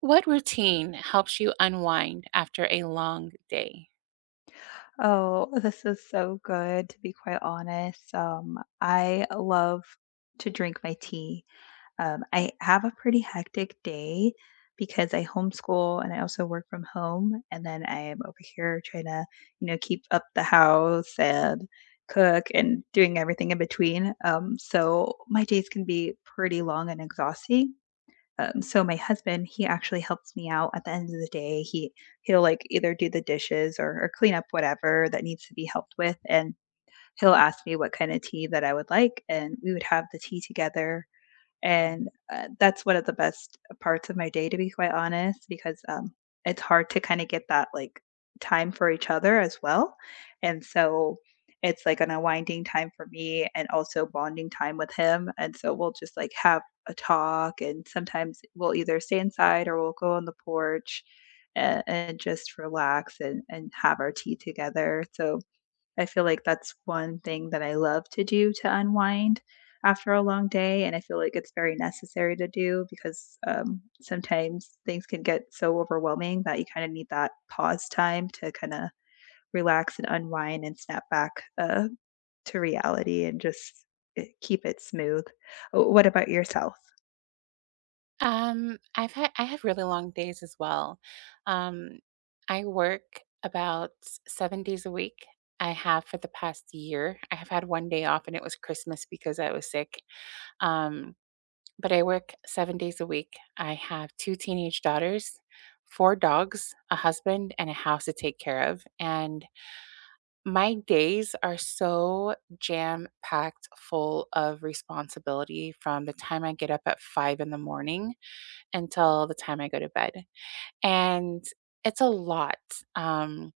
What routine helps you unwind after a long day? Oh, this is so good, to be quite honest. I love to drink my tea. I have a pretty hectic day because I homeschool and I also work from home. And then I am over here trying to, you know, keep up the house and cook and doing everything in between. So my days can be pretty long and exhausting. So my husband, he actually helps me out at the end of the day. He'll like either do the dishes or clean up whatever that needs to be helped with, and he'll ask me what kind of tea that I would like, and we would have the tea together. And that's one of the best parts of my day, to be quite honest, because, it's hard to kinda get that, like, time for each other as well, and so it's, like, an unwinding time for me and also bonding time with him, and so we'll just, like, have a talk, and sometimes we'll either stay inside or we'll go on the porch a and just relax and have our tea together, so I feel like that's one thing that I love to do to unwind after a long day, and I feel like it's very necessary to do because sometimes things can get so overwhelming that you kind of need that pause time to kind of relax and unwind and snap back uh, to reality and just keep it smooth. What about yourself? I have really long days as well. Um, I work about 7 days a week. I have for the past year. I have had 1 day off and it was Christmas because I was sick. Um but I work 7 days a week. I have two teenage daughters, four dogs, a husband, and a house to take care of. And my days are so jam packed full of responsibility from the time I get up at 5 in the morning until the time I go to bed. And it's a lot. Um,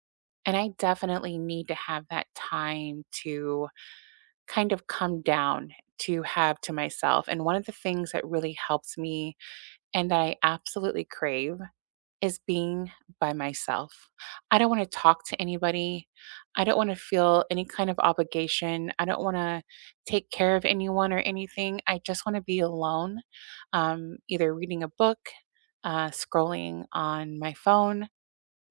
and I definitely need to have that time to kind of come down to have to myself. And one of the things that really helps me and that I absolutely crave is being by myself. I don't want to talk to anybody. I don't want to feel any kind of obligation. I don't want to take care of anyone or anything. I just want to be alone, either reading a book, scrolling on my phone,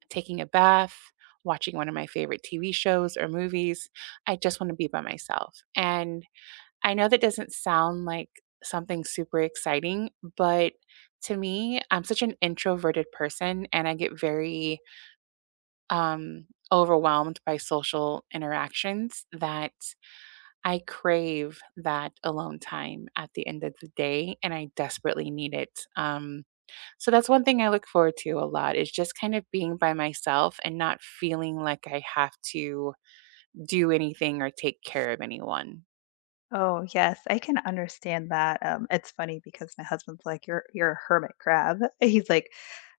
taking a bath, watching one of my favorite TV shows or movies. I just want to be by myself. And I know that doesn't sound like something super exciting, but to me, I'm such an introverted person and I get very um, overwhelmed by social interactions that I crave that alone time at the end of the day and I desperately need it. Um, so that's one thing I look forward to a lot is just kind of being by myself and not feeling like I have to do anything or take care of anyone. Oh, yes, I can understand that. It's funny because my husband's like, "You're a hermit crab." He's like,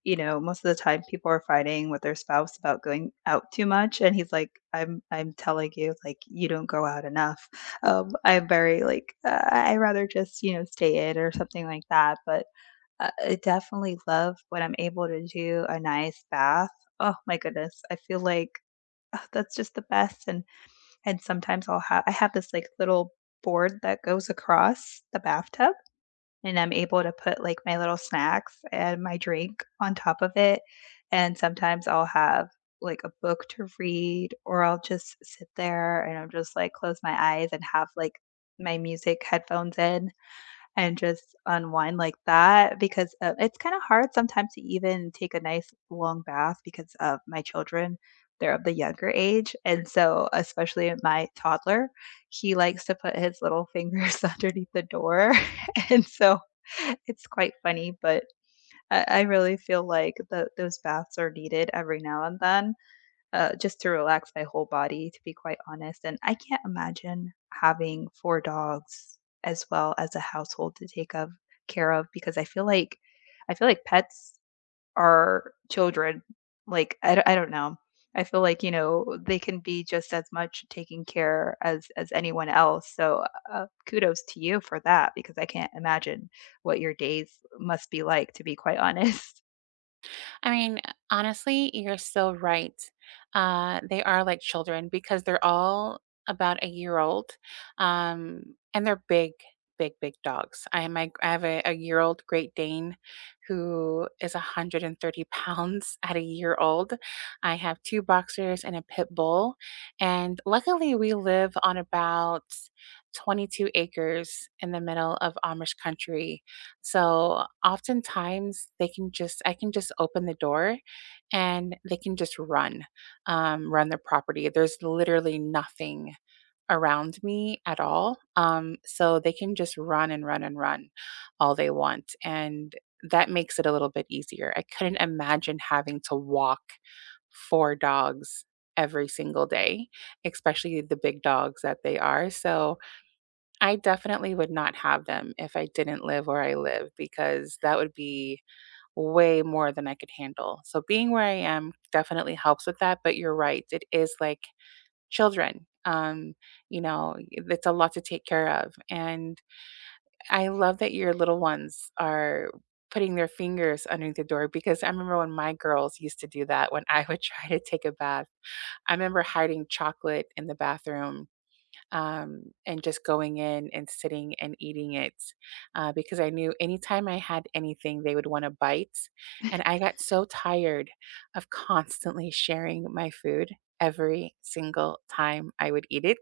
you know, most of the time people are fighting with their spouse about going out too much, and he's like, "I'm telling you, like, you don't go out enough." I'm very like, I rather just you know stay in or something like that. But I definitely love when I'm able to do a nice bath. Oh my goodness, I feel like that's just the best. And sometimes I have this, like, little board that goes across the bathtub, and I'm able to put, like, my little snacks and my drink on top of it, and sometimes I'll have, like, a book to read, or I'll just sit there and I'll just, like, close my eyes and have, like, my music headphones in and just unwind like that because it's kind of hard sometimes to even take a nice long bath because of my children. They're of the younger age. And so, especially my toddler, he likes to put his little fingers underneath the door. And so, it's quite funny, but I really feel like those baths are needed every now and then just to relax my whole body, to be quite honest. And I can't imagine having four dogs as well as a household to take of care of because I feel like pets are children. I don't know. I feel like you know they can be just as much taken care as anyone else. So kudos to you for that because I can't imagine what your days must be like. To be quite honest. I mean, honestly, you're so right. They are like children because they're all about a year old, um, and they're big dogs. I have a year old Great Dane who is 130 pounds at a year old. I have two boxers and a pit bull, and luckily we live on about 22 acres in the middle of Amish country, so oftentimes they can just I can just open the door and they can just run, run the property. There's literally nothing around me at all. So they can just run all they want. And that makes it a little bit easier. I couldn't imagine having to walk four dogs every single day, especially the big dogs that they are. So I definitely would not have them if I didn't live where I live because that would be way more than I could handle. So being where I am definitely helps with that, but you're right. It is like children. You know, it's a lot to take care of. And I love that your little ones are putting their fingers underneath the door because I remember when my girls used to do that when I would try to take a bath. I remember hiding chocolate in the bathroom and just going in and sitting and eating it, because I knew anytime I had anything, they would want to bite. And I got so tired of constantly sharing my food every single time I would eat it.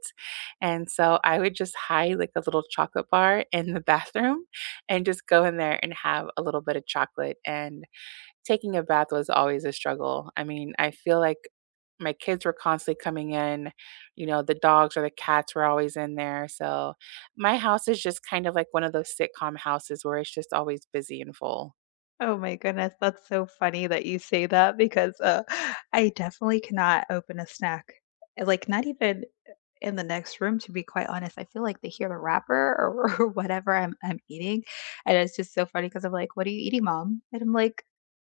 And so I would just hide like a little chocolate bar in the bathroom and just go in there and have a little bit of chocolate. And taking a bath was always a struggle. I mean, I feel like my kids were constantly coming in, you know, the dogs or the cats were always in there. So my house is just kind of like one of those sitcom houses where it's just always busy and full. Oh my goodness, that's so funny that you say that because I definitely cannot open a snack. Like, not even in the next room, to be quite honest. I feel like they hear the wrapper or whatever I'm eating. And it's just so funny because I'm like, "What are you eating, Mom?" And I'm like,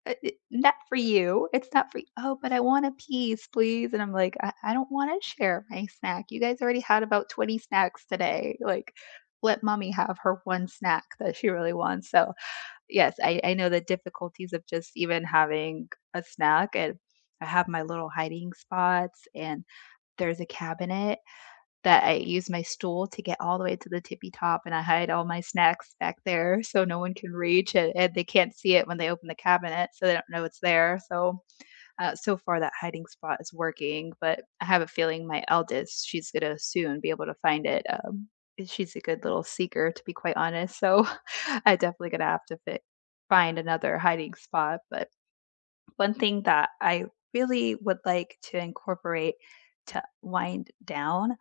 Not for you. It's not for you." "Oh, but I want a piece, please." And I'm like, I don't want to share my snack. You guys already had about 20 snacks today. Like, let mommy have her one snack that she really wants." So, yes, I know the difficulties of just even having a snack, and I have my little hiding spots, and there's a cabinet that I use my stool to get all the way to the tippy top, and I hide all my snacks back there so no one can reach it and they can't see it when they open the cabinet so they don't know it's there. So so far, that hiding spot is working, but I have a feeling my eldest, she's gonna soon be able to find it. She's a good little seeker, to be quite honest. So I definitely gonna have to find another hiding spot. But one thing that I really would like to incorporate to wind down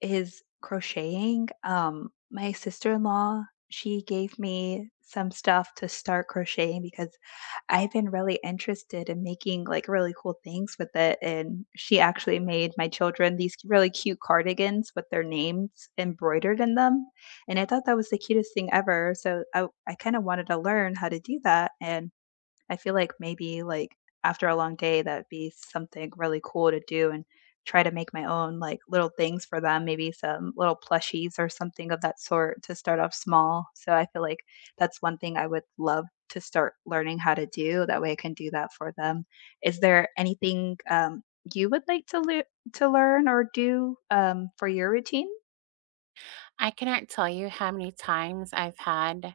is crocheting. My sister-in-law, she gave me some stuff to start crocheting because I've been really interested in making like really cool things with it. And she actually made my children these really cute cardigans with their names embroidered in them. And I thought that was the cutest thing ever. So I kind of wanted to learn how to do that. And I feel like maybe like after a long day, that'd be something really cool to do and try to make my own like little things for them, maybe some little plushies or something of that sort to start off small. So I feel like that's one thing I would love to start learning how to do. That way I can do that for them. Is there anything you would like to, to learn or do for your routine? I cannot tell you how many times I've had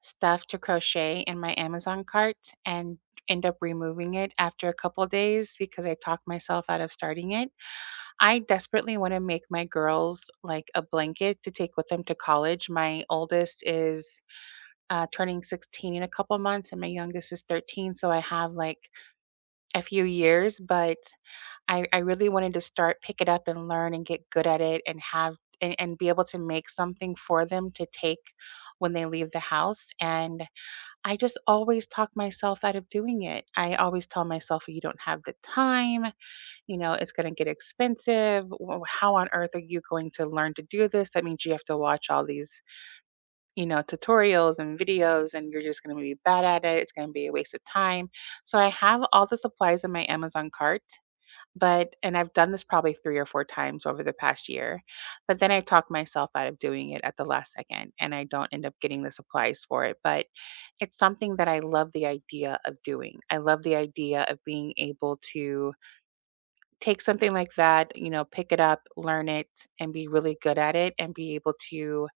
stuff to crochet in my Amazon cart and end up removing it after a couple days because I talked myself out of starting it. I desperately want to make my girls like a blanket to take with them to college. My oldest is turning 16 in a couple months, and my youngest is 13. So I have like a few years, but I really wanted to start, pick it up and learn and get good at it and and be able to make something for them to take when they leave the house. And I just always talk myself out of doing it. I always tell myself, "Well, you don't have the time, you know, it's going to get expensive. How on earth are you going to learn to do this? That means you have to watch all these, you know, tutorials and videos, and you're just going to be bad at it. It's going to be a waste of time." So I have all the supplies in my Amazon cart, but, and I've done this probably 3 or 4 times over the past year, but then I talk myself out of doing it at the last second and I don't end up getting the supplies for it. But it's something that I love the idea of doing. I love the idea of being able to take something like that, you know, pick it up, learn it, and be really good at it, and be able to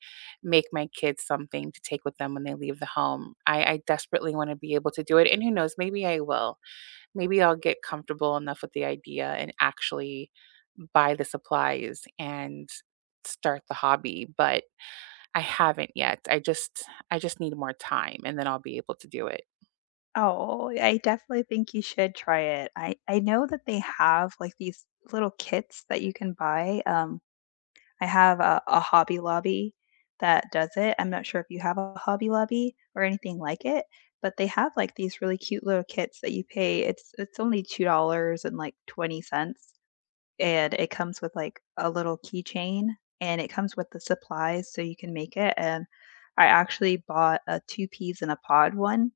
make my kids something to take with them when they leave the home. I desperately want to be able to do it. And who knows, maybe I will. Maybe I'll get comfortable enough with the idea and actually buy the supplies and start the hobby. But I haven't yet. I just need more time and then I'll be able to do it. Oh, I definitely think you should try it. I know that they have, like, these little kits that you can buy, I have a Hobby Lobby that does it. I'm not sure if you have a Hobby Lobby or anything like it, but they have, like, these really cute little kits that you pay it's only $2 and, like, 20 cents, and it comes with like a little keychain and it comes with the supplies so you can make it, and I actually bought a two peas in a pod one,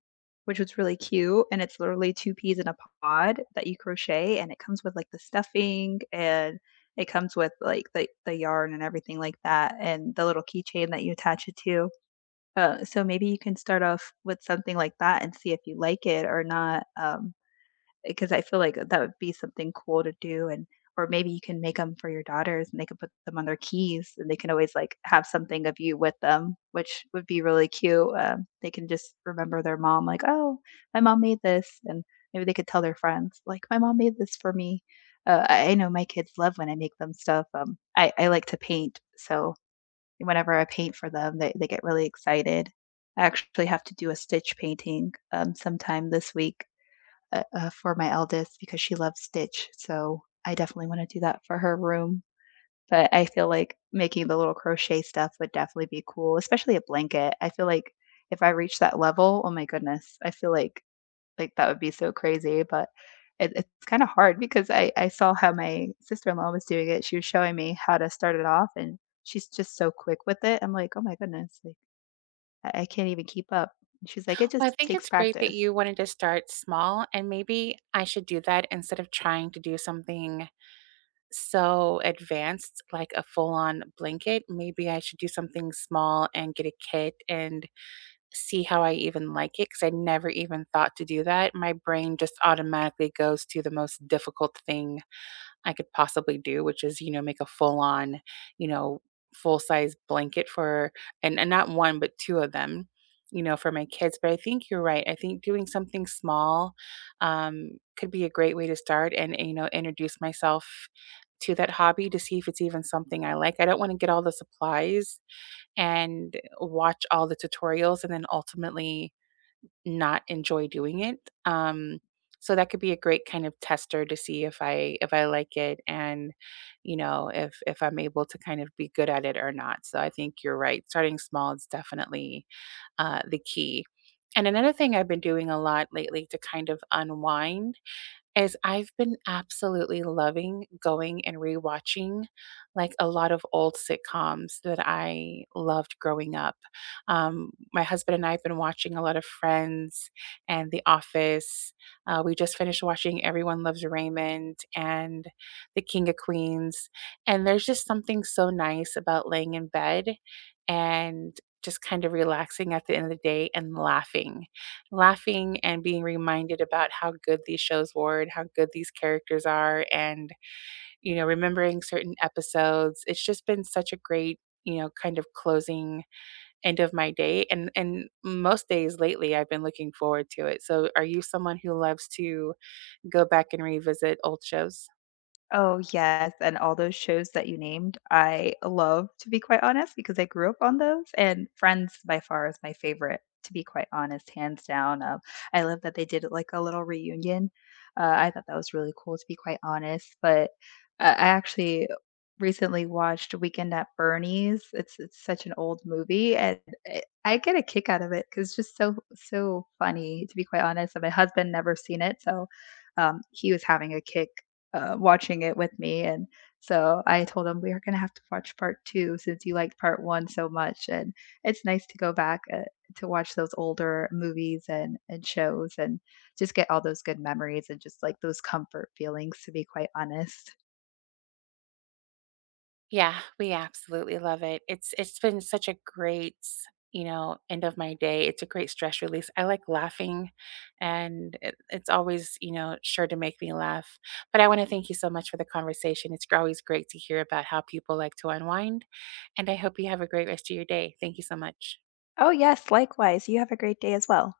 which was really cute, and it's literally two peas in a pod that you crochet, and it comes with like the stuffing and it comes with like the yarn and everything like that and the little keychain that you attach it to. So maybe you can start off with something like that and see if you like it or not. Because I feel like that would be something cool to do, and or maybe you can make them for your daughters and they can put them on their keys and they can always, like, have something of you with them, which would be really cute. They can just remember their mom, like, "Oh, my mom made this," and maybe they could tell their friends, like, "My mom made this for me." I know my kids love when I make them stuff. I like to paint, so whenever I paint for them, they get really excited. I actually have to do a Stitch painting, sometime this week for my eldest because she loves Stitch. So I definitely want to do that for her room. But I feel like making the little crochet stuff would definitely be cool, especially a blanket. I feel like if I reach that level, oh my goodness, I feel like that would be so crazy. But it's kind of hard because I saw how my sister in law was doing it. She was showing me how to start it off, and she's just so quick with it. I'm like, oh my goodness, like I can't even keep up. She's like, it Well, just I think takes it's great that practice. you wanted to start small, and maybe I should do that instead of trying to do something so advanced like a full on blanket. Maybe I should do something small and get a kit and see how I even like it, because I never even thought to do that. My brain just automatically goes to the most difficult thing I could possibly do, which is, you know, make a full on, you know, full size blanket for and not one, but two of them, you know, for my kids. But I think you're right. I think doing something small could be a great way to start and, you know, introduce myself to that hobby to see if it's even something I like. I don't want to get all the supplies and watch all the tutorials and then ultimately not enjoy doing it. Um, so that could be a great kind of tester to see if I like it, and you know if I'm able to kind of be good at it or not. So I think you're right. Starting small is definitely the key. And another thing I've been doing a lot lately to kind of unwind is I've been absolutely loving going and rewatching like a lot of old sitcoms that I loved growing up. My husband and I have been watching a lot of Friends and The Office. We just finished watching Everyone Loves Raymond and The King of Queens. And there's just something so nice about laying in bed and just kind of relaxing at the end of the day and laughing and being reminded about how good these shows were and how good these characters are, and you know, remembering certain episodes. It's just been such a great, you know, kind of closing end of my day, and most days lately I've been looking forward to it. So are you someone who loves to go back and revisit old shows? Oh, yes, and all those shows that you named, I love, to be quite honest, because I grew up on those, and Friends by far is my favorite, to be quite honest, hands down. I love that they did like a little reunion. I thought that was really cool, to be quite honest. But I actually recently watched Weekend at Bernie's. It's such an old movie, and I get a kick out of it because it's just so funny, to be quite honest. And my husband never seen it, so he was having a kick watching it with me. And so I told him we are going to have to watch part two since you liked part one so much. And it's nice to go back to watch those older movies and shows and just get all those good memories and just like those comfort feelings, to be quite honest. Yeah, we absolutely love it. It's been such a great, you know, end of my day. It's a great stress release. I like laughing and it's always, you know, sure to make me laugh. But I want to thank you so much for the conversation. It's always great to hear about how people like to unwind, and I hope you have a great rest of your day. Thank you so much. Oh, yes, likewise. You have a great day as well.